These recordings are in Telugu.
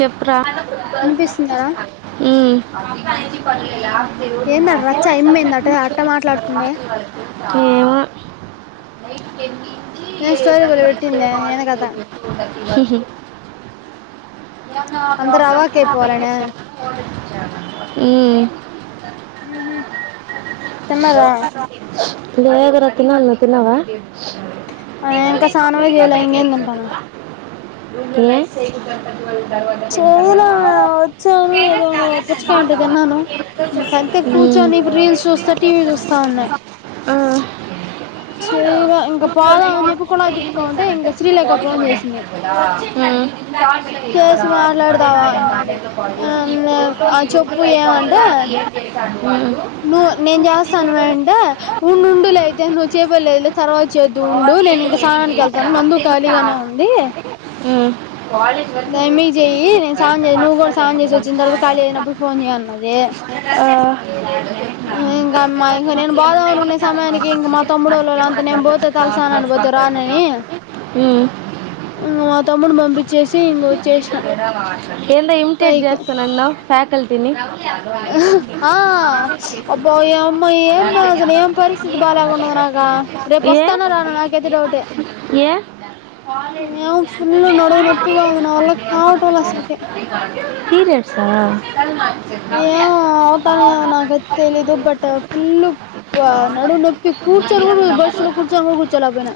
చెప్ రా వినిపిస్తుందరా ఉమ్ ఎన్ దాడ్ రచ్చ యమ్ మెంద్ అటగా అట్ట మాట్లాడ్ తుంది యే ఏం స్టోరీ బలే పెట్టిందే ఏంది కథ వో [unintelligible] అందరు అవాక్ అయిపోవాలనా ఉహ్ ఉమ్ ఉహు తిన్నారా లేదురా తినాన్ ల తిన్నవ ఆ ఇంకా స్నానమే చేయలే ఇంకేం తింటాను ఉన్నే చేయలే వచ్చాను ఏదో పుచ్చకాయ ఉంటే తిన్నాను ఇంకంతే ఉమ్ కూర్చొని ఇప్పుడు రీల్స్ చూస్తా టీవీ చూస్తా ఉన్నా ఆ చూడు చేయలే ఇంకా పోదాం అని చెప్పి కుళాయి తిప్పుకోంటే ఇంకా శ్రీలేఖ ఫోన్ చేసింది ఉహ్మ్మ్ చేసి మాట్లాడతావ అన్నది ఆ మేమ్ ఆ చెప్పు ఏవంటే నువ్ నేన్ జేస్తాన్ వేన్ టే ఉండుండులయితే నువ్ చెయ్ బెల్ లెయ్ లే తర్ వ చేద్దు ఉండు నేనింక సానాన్ కెల్ తాను నందు ఖాళీగానే ఉందీ ఉమ్ క్వాల్ దామీ జేయి నేన్ సాన్ జెయ్ నువ్ గూడ సాన్ జేసోచ్చిన్ దరవద ఖాళీ ఐనప్పుడు ఫోన్ జేయ్ అన్నది ఆ ఆ ఈ ఇంగ మైఇంగ నేన్ బోదమ్ అనుకునే సమయానికి ఇంగ మా తొమ్ముడోలోల్ ళ్ళంతా నేన్ బోతే తల్ సానాన్ బో ఒతే రాన్ అనీ హ్మ్ ఉంగ్ మా తమ్ముడ్ను బంబిశేస్ ఏందో ఇమ్ టెట్ పైకి జేస్తనన్నవ్ ఫ్యాకల్ టిని ఆ అబ్బా ఓయమ్మ అగా ఏ రేపోస్తానో రానో నాకైతే డౌటే ఏ ఏవ్ ఫుల్లు నడువ్ నొప్పిగా ఉంద్ నా వల్ల కావటలే అసల్ కే పీర్యడ్స్ ఆ పోతానేమో నాకైతె తెలీదు బట్ ఫుల్లు ప్ఆ నడుము నొప్పి కూర్చొన్ గూడు బస్సు ట్లొ కూర్చోన్ గూడ్ గుచ్చోల్యాక్ పొయ్న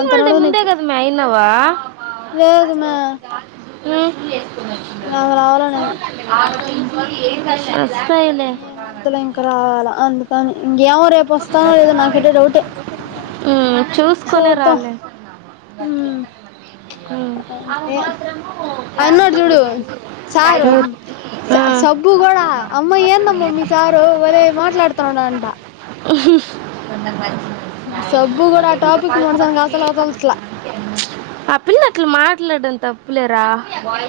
అంత డే నడుమ్ ముందే నెప్పి కదా మే లేద్ మ్యా. ఊమ్ నాకు రావాలా నేను [unintelligible] ఏముంతులె ఇంక రావాలా అందుకని ఇంగేమో రేపోస్తానో లేదో నాకైటె డౌటె. ఊమ్. చూద్దాం ఊ ఉమ్ అంతె అయినుంనాడు జూడు సారు ఉహ్ స సబ్బు గుడ అమ్మ ఏందమ్మ మిత్ సారు ఒలేయ్ మాట్లాడుతున్నడ్ అంట చ్ సబ్బు కూడా ఆ టాపిక్ మనసానికి అసలు వదలట్లా ఆ పిల్ల అట్ల మాట్ ట్లడం తప్పులెరా వాయ్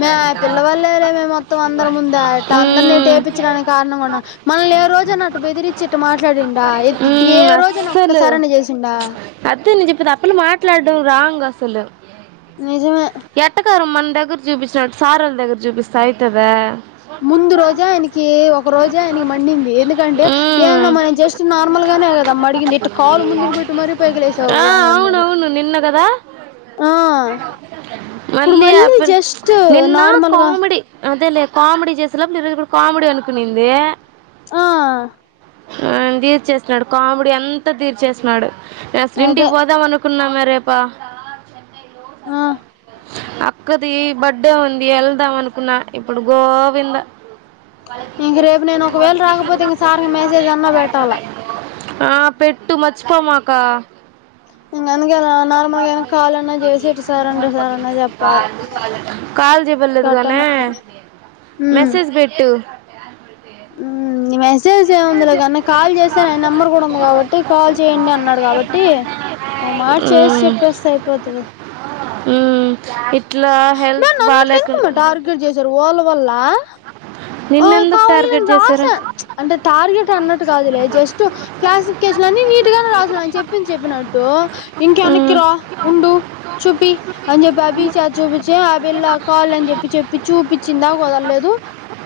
మే ఆ పిల్లవళ్లే లే మే మొత్తం అందర ముందా ఇట్ట అందర్నీ ఉమ్ ఇటేపిచ్చడానికి కార్ణమున. మనల్నే రోజైనా అట్ట బెదిరిచ్చిట్ట మాట్లాడిండా ఎద్ ఏ ఉమ్ రోజైన ఒక్కసారన్న జేసిండా. అద్దన్ జెప్పిద్ ఆ పిల్ల మాట్లాడ్డం రాంగ్ అసలు నిజమే ఎట్టకారం మన్ దగ్గర్ జూపిచ్చినట్టు సారోళ్ దగ్గర జూపిస్తె అయ్తదా. ముందు రోజే ఆయ్నికి ఒక రోజే ఆయ్నికి మండింది ఎందుకంటె ఉమ్ ఏందొ మనం జస్ట్ నార్మల్గ గనె గదమ్మ అడిగింది ఇట్ట కాలు ముందుకు బెట్టి మరీ పైకి లేసావు ఆ అనన్నాడు. అవునవును నిన్న కదా ఆ. ఇప్పుడు మళ్ళీ యాప్పన్ జస్ట్ నిన్నా నార్మల్గా కామిడి అదేలె కామెడి జేసేలోప్ [unintelligible] కామ్డీ అనుకొనింది. ఆ. ఆయ్న్ దీర్చేస్నాడు కామ్డీ అంతా తీర్చేస్నాడు నే అదే అస్లింటిక్ బోదామనుకున్నా మె రేప. [unintelligible] [inaudible] ఆ. అక్కదీ బడ్డే ఉంది ఎళ్దామనుకున్న ఇప్పుడు గోవింద. వాళ్ళకి ఇంక రేపు ఫెస్ట్లూ నేను ఒకవేళ అన్నీ రాకపోతే ఇంక సార్కి మెసేజ్ అన్నా [unintelligible] పెట్టాలా హైడ్రాబ్యాడ్ లో ఆ పెట్టు మర్చిపోమాకా. ఇంగందుకే నా నా నార్మల్గైన కాలన్నా జేసేట్ సారంట సారన్న జెప్పాల. కాల్ జెయ్బల్లేదు గానీ మెసేజ్ బెట్టు. ఊమ్. [unintelligible] మెస్సేజేముందిలె గానీ కాల్ జేస్తాలె ఆయ్నంబర్ గూడుంది గాబట్టి కాల్ చేయండి అన్నాడ్ గాబట్టి ఓ మాట్ చేస్ చెప్పేస్తె అయ్పోద్దిగ. [unintelligible] క్లాస్ ఊమ్ ఇప్ ట్లా మే హెల్త్ నన్ను ఎందుకు బాల్యాకున్ మే టార్గెట్ చేశారు వాళ్ళ వల్ల నిన్నెందుక్ టార్గెట్ రాస చేశారు చ్ అంటె టార్గెటన్నట్టు కాదులె జస్టు క్లాసిఫికేషనని నీట్ గానే రాస్న చె చెప్పింద్ చెప్పినట్టూ ఉమ్, ఇంకెనక్కిరా ఉండు చూపి అన్ జెప్పి అబీచ చూపిచ్చె ఆ పిల్ల కాల్లన్ జెప్పి చెప్పి చూపిచ్చిందాకొదల్లేదు.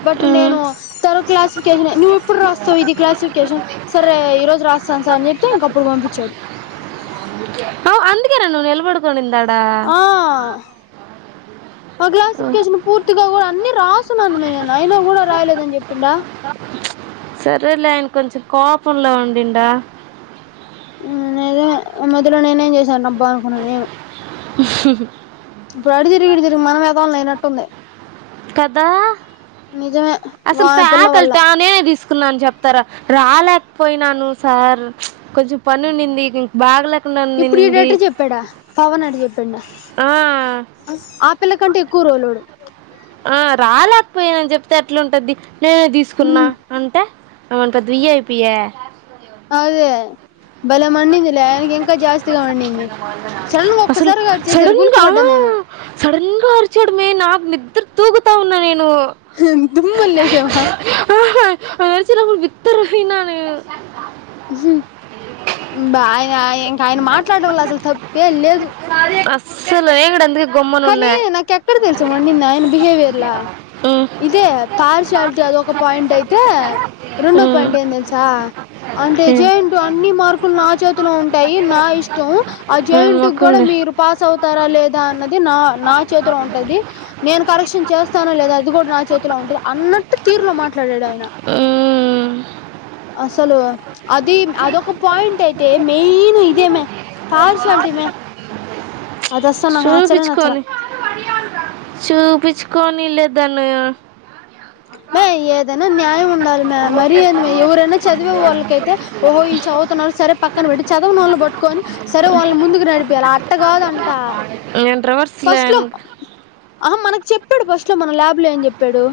బట్టు ఉమ్. నేను తను క్లాసిఫ్కేషనే నువ్వెప్పుడ్ ర్రాస్తావిది క్లాసిఫ్కేషన్ సర్రే ఈరోజ్ రాస్తాన్ సార్ అన్ జెప్తే ఇంకప్పుడు పంపిచ్చాడు. [unintelligible] అ అందుకేనా నువ్వు నిలబడుకొనింది ఆడ్ ఆ. అ క్లాసిఫ్కేషను పూర్తిగా గూడ అన్ని రాసున్నాను మే నేను అయ్నా గూడ రాయ్లేదని జెప్పిండా. సరేలే ఆయ్న కొంచం కోపంలొ ఉండిడా. ఉమ్ [unintelligible] మద్దిలొ నేనేం జేశానబ్బా అన్కున్న నేను. ఇప్పుడటు దిరిగి ఇటిదిరిగి మనమెదవల్నైనట్టుంది. కదా. వా అసల్ పిల్ల వల్ల ఫ్యాకల్టానే దీస్ కున్నాన్ చెప్తార రాల్యాక్ పొయ్నాను సార్ చ్ కొంచెం పనున్నింది బాగ్లా ఇప్పుడ్ ఈడేటా చెప్పాడ పవన్ అడ చెప్పిండ ఆ, అ ఆ పిల్ల కంటే ఎక్కు రోలోడు ఆ రాలేక్పోయనన్ చెప్తే ఎట్లుంటద్ది నేనే ధీస్కున్న ఉమ్ అంటే ఆయన పెద్ద వి ఎ పి ఆ అదే భలే మండిందిలే ఆయ్నకింక జాస్తిగ మండింది అసలు చల్నమొక్కసారి గట్ చేశారు గుల్కు పడ్డా నేను. కోర్ చూడుమె నాక్ నిద్దర్ తూగుతా ఉన్నా నేన్ ను దుమ్మున లేసామా ఆహ ఆయ్నరచే లోపు బిత్తర పొయ్నా నేను ఉమ్ బాయాయ్ ఇంకాయ్న మాట్లాడ్డంల అసల్ తప్పే లేదు. [unintelligible] కనీ ఉన్నా నాక్ ఎక్కడ తెల్సా మడింది అయన బిహేవియర్ల ఉమ్, ఇదే పార్షయాలిటీ అదోక పాయింట్ అయితే రెండో ఉమ్, పాయింట్ ఏం తెల్సా అంతే నేను- జేన్ అన్ని మార్కుల్ నా చేతిలో ఉంటాయి నా ఇష్టం ఆ నేను జాయింట్ గూడ మొక్కండి మీరు పాస్ అవుతార లేదా అన్నద్ ది నా నా చేతిలో ఉంటది నేను కరెక్షన్ చేస్తానో లేదా అది గూడ నా చేతిలో ఉంటద్ అన్నట్టు తీర్లో మాట్లాడాడు ఆయన ఉమ్, అసలు అది అదొక పాయింట్ అయితే మెయిన్ ఇదేమే పార్శాలటీమే ప్చ్ చూపిచ్కోని చూపిచ్కో కోనీ లే దన్ను మే ఏదైన న్యాయం ఉండాలి మ్యా మరి ఎవరైన చదివే వాళ్ళకైతే ఓహో ఇళ్ చవుతున్నారు సరే పక్కన పెట్టి చదవని వాళ్ళని పట్టుకొని సరే వాళ్ళ ముందుకు నడిపియాలి అట్ట కాదంట [unintelligible] ఫస్ట్ లో లైన్ ఆహా మనక్ చెప్పాడ్ ఫస్ట్ లో మన ల్యాబ్ లో ఏం చెప్పడు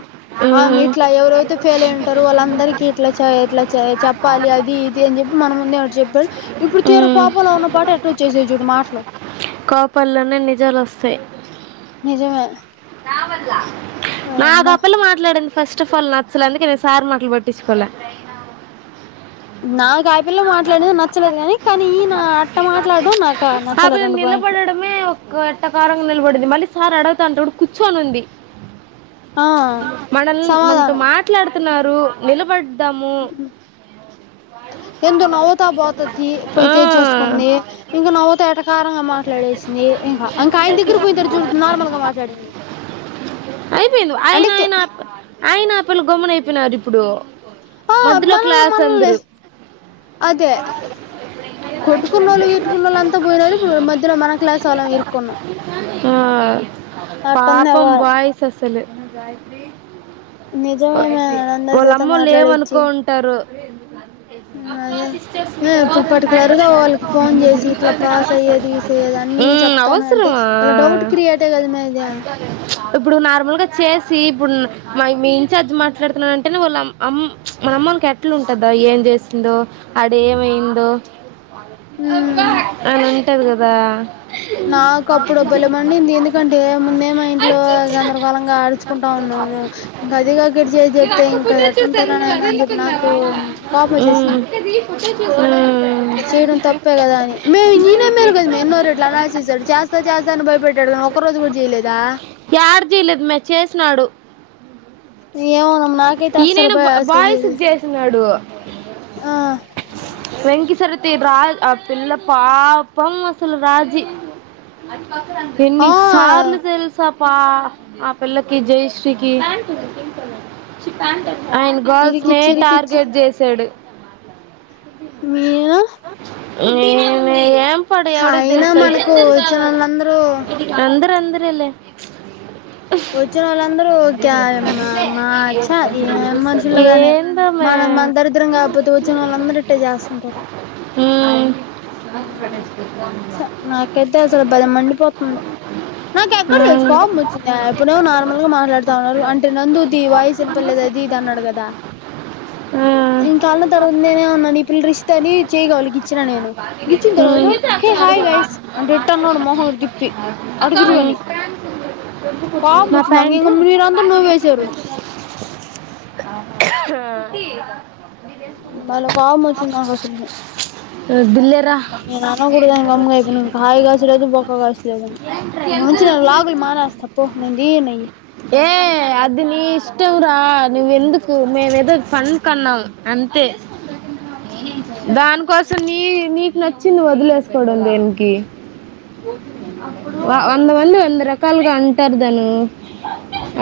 ఆమె ఉమ్, ఇట్లా ఎవరైతే ఫెయిల్ అయ్యారో వాళ్ అందరిక ఇట్లా చేయ ఎట్లా చేయ చెప్పాలి అది ఇది అన్ చెప్ ఇప్పుడ్ మన ముందే వచ్చి చెప్పే ఇప్పుడ్ తీర ఉమ్, కోపంలో ఉన్న పాటు ఎట్ల వచ్చేసే చూడు మాటలు కోపల్లోనే నిజాలోస్తయ్ నిజమే నాక్ ఓయమ్మ అ పిల్ల మాట్లాడింద్ ఫస్ట్ అఫ్ ఆల్ నచ్చలే అందుకే నేన్ సార్ మాటల్ పట్టిచుకోలే నాక్ అ పిల్ల మాట్లాడది నచ్చలేద్ గాని కానీ ఈన అట్ట మాట్లాడం నాక్ ఆ పిల్ల నిలబడడమే ఒక్క ప్రకారం నిలబడింది మళ్ళీ సార్ అడగతంటే కూర్చొనుంది ఆ మనల్ మనతో సమాధానం మాట్లాడుతున్నారు నిలబడ్దాము ఎందో నవ్వుతా పోతది ఆ పోయితే చేసుకుంది ఇంకా నవ్వుతా ఎటాకారంగా మాట్లాడేసింది ఇంక ఆయన దగ్గరికి పోయి తరిచ నార్మల్గ మాట్లాడింది అయిపోయింది ఆయన అంటే ఆయన ఆయన ఆ పిల్ గొమ్మునైపోయినార్ ఇప్పుడు ఆ మధ్యలో మనల్ని క్లాస్ మనల్ని అందరు అదే కొట్టుకున్నోళ్ళు తిట్టుకునోళ్ళు అంత పోయినది ఇప్పుడు మధ్యలో మన క్లాస్ వాళ్ళం ఇరుకున్నాం ఆ పాపం బయిస్ అసలు నిజమేమే అందరి వాల్ చేత అమ్మోళ్ళు మాట్లాడిచ్చి ఏమనుకో ఉంటారు అదే ఇప్పుడు పర్టికులర్ గా వాళ్ళకి ఫోన్ చేసి ఇట్లా పాస్ అయ్యేది గీస్ అయ్యేది [unintelligible] అన్ని హ్మ్ చెప్తాను అంటే అవసరమా వాళ్ళ డౌట్ క్రియేటే కదా మే ఇది ప్చ్ ఇప్పుడు నార్మల్గ చేస్ సి ఇప్పుడ్ మ మీ ఇన్ఛార్జ్ మాట్లాడుతున్నా అంటేనే వాల్ అమ్ ఆమ్ ప్చ్ మనమ్మోళ్కి ఎట్ల ఉంటదా ఏ చేసిందో అడ ఏమయిందో మ్మ్ అన్ ఉంటది గదా నాకు అప్పుడు భలే మండింది ఎందుకంటే ముందే మా ఇంట్లో [unintelligible] గందరగోళంగా ఆడించుకుంటా ఉన్నాము ఇంకా అదిగాక ఇటు చేసి నేన్ చెప్తే అక్క ఇంకా పుట్ట చూసాను ఎట్టుంటదిరా నువ్ అద్ నాయన అని చెప్పి అనుకున్నావా నాకు కోపం ఊమ్ చ్ ఊమ్. [unintelligible] చెయ్డం తప్పే గదా అని మే నేనే మేల్ గద మే ఎన్నో రెట్లు అనా [unintelligible] చేస్తా చేస్తా అని భయపెట్టాడు. లో ఒక్క రోజ్గూడ్ జెయ్లేదా. జెయ్లేద్ మె చేస్నాడు. ఏమోనమ్మ నాకైతే అస్సలు ఈనైనా బ భయ అస్సలు బాయ్క్స్ చేయలేదు జేస్నాడు. ఆ వెంకి సరూతి బ్రా అపిల్లా పాపం అసలు రాజి ఎన్ని ఆ సార్లు తెల్సా పా ఆ పిల్లకి జయశ్రీకి ఆయన గర్ల్స్ నే ఇరికిచ్చి ఇరికిచ్చి టార్గెట్ జెసాడు మీరు ఏమే ఏంపాడు ఎవడిక్ అయినా తెల్సవి మనకు వచ్చినోళ్ళందరూ అందరన్ [unintelligible] రేలె వొచ్చినోళ్ళందరూ క్యాయ్ మా మ ఛ ఏం మనుషుల్లో గానీ ఏందోమే మనం మన్ దరిద్రం గాక్పోతె వచ్చినోళ్ళందర ఇట్టె జ్యాస్తుంటారు. ఊమ్. ఛ నాకైతే నాకెక్కడ్ ఉమ్ దెల్సు ఉమ్ కోప్మొచ్చిందా ఇప్పుడు నార్మల్గ మాట్లాడుతా ఉన్నోల్లు అంటె నందుదీ వాయ్సినపల్లేదు అదీద్ తెన్నడు గదా ఇంకాన్న తరువాత్ నేనేమన్నాన్ ఈ పిల్ల రిష్త అనీ చేయ్గవల్ గిచ్చినా నేను గిచ్చిన్ తర్వాత హే హాయ్ గైస్ అంటే ఇట్ట అన్నాడు మొహం తిప్పి అటు తిరుగని ఊమ్. కోపం న వచ్చింది నాకు ప్యాంటు ఇంక మీరంతా నవ్వేశారు ఆ బలే కోప్మొచ్చింది నాకసల్కి. వద్దులేరా నేననగూడ్దని గమ్ముగైపోయినింక హాయిగా సిరంజి [unintelligible] మంచి నా లాగుల్ మానేస్త పొ నేన్ దియ్యను. ఏ అద్ది నీ ఇష్టం రా నువ్వెందుకు మేమేదొ ఫన్ కన్నాం అంతే. దాన్కోసం నీ నీక్ నచ్చి నువ్వొదిలేస్కోవడం దేన్కి. వ వందమంది వంద రకాల్గా అంటార్ ధనూ.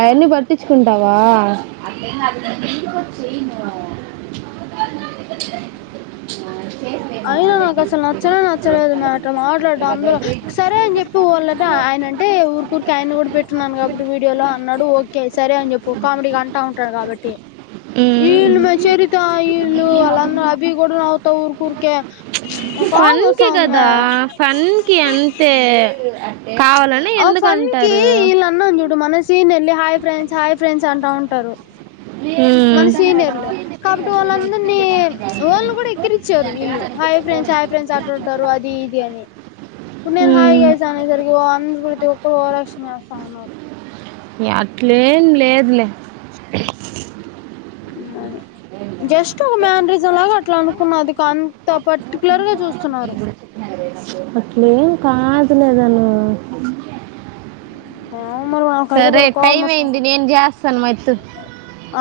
అయన్ని పట్టించుకుంటావా అట్లే కాదా నేనీడికొచ్చి చెయ్ను. చ్ ఐనా నాకసలు నచ్చనే నచ్చలేదు మే అట్ట మాట్లాడ్డం అందరూ సరే అన్ జెప్పి వోళ్ళని ఆయ్ ఆయనంటే ఊర్కూర్కే ఆయన్ని గూడ్ పెట్టున్నాను కాబట్టి వీడియో లో అన్నాడు ఓకే సరే అన్ జెప్పు కామ్డీగ అంటా ఉంటాడ్ కాబట్టి ఈళ్ళు మె చెరితా ఈళ్ళు వాల్లందర్ అభి గూడ్ నవ్ చ్ ఫన్కి వస్తా ఉంది గదా మే ఫన్కి అంతే. కావాలని ఆ ఎందుకు ఫన్కీ అంటారు ఈళ్ళన్నాం జూడు మన సీనియర్లని హాయ్ ఫ్రెండ్స్ హాయ్ ఫ్రెండ్స్ అంటా ఉ టరు. మన మ్మ్. సీనియర్లు కాబట్టి వాళ్ళందర్ని చ్ వోల్ని గూడెక్కిరిచ్చారు వీళ్ళు హాయ్ ఫ్రె చాయ్ ఫ్రెండ్స్ అట్లుంటారు అదీ ఇదీ అని. ఇప్పుడ్ నేన్ హాయ్ మ్మ్. గైస్ అనేసర్కి వా అంద్రు ప్రతి ఒక్కరు ఓవ్రాక్షన్ జేస్తా ఉన్నారు. యా అట్లేం లేద్లె. ఉమ్మని. జస్టొగ మ్యాన్రిజమ్ లాగట్లనుకున్న అదికంత పర్టికులర్గ జూస్తున్నారు. అట్లేం కాద్లె దను. ఏమో మరి నాకైతే సరే భలే కోపం టైమైంది నేన్ జేస్తాన్ మయ్తు అ.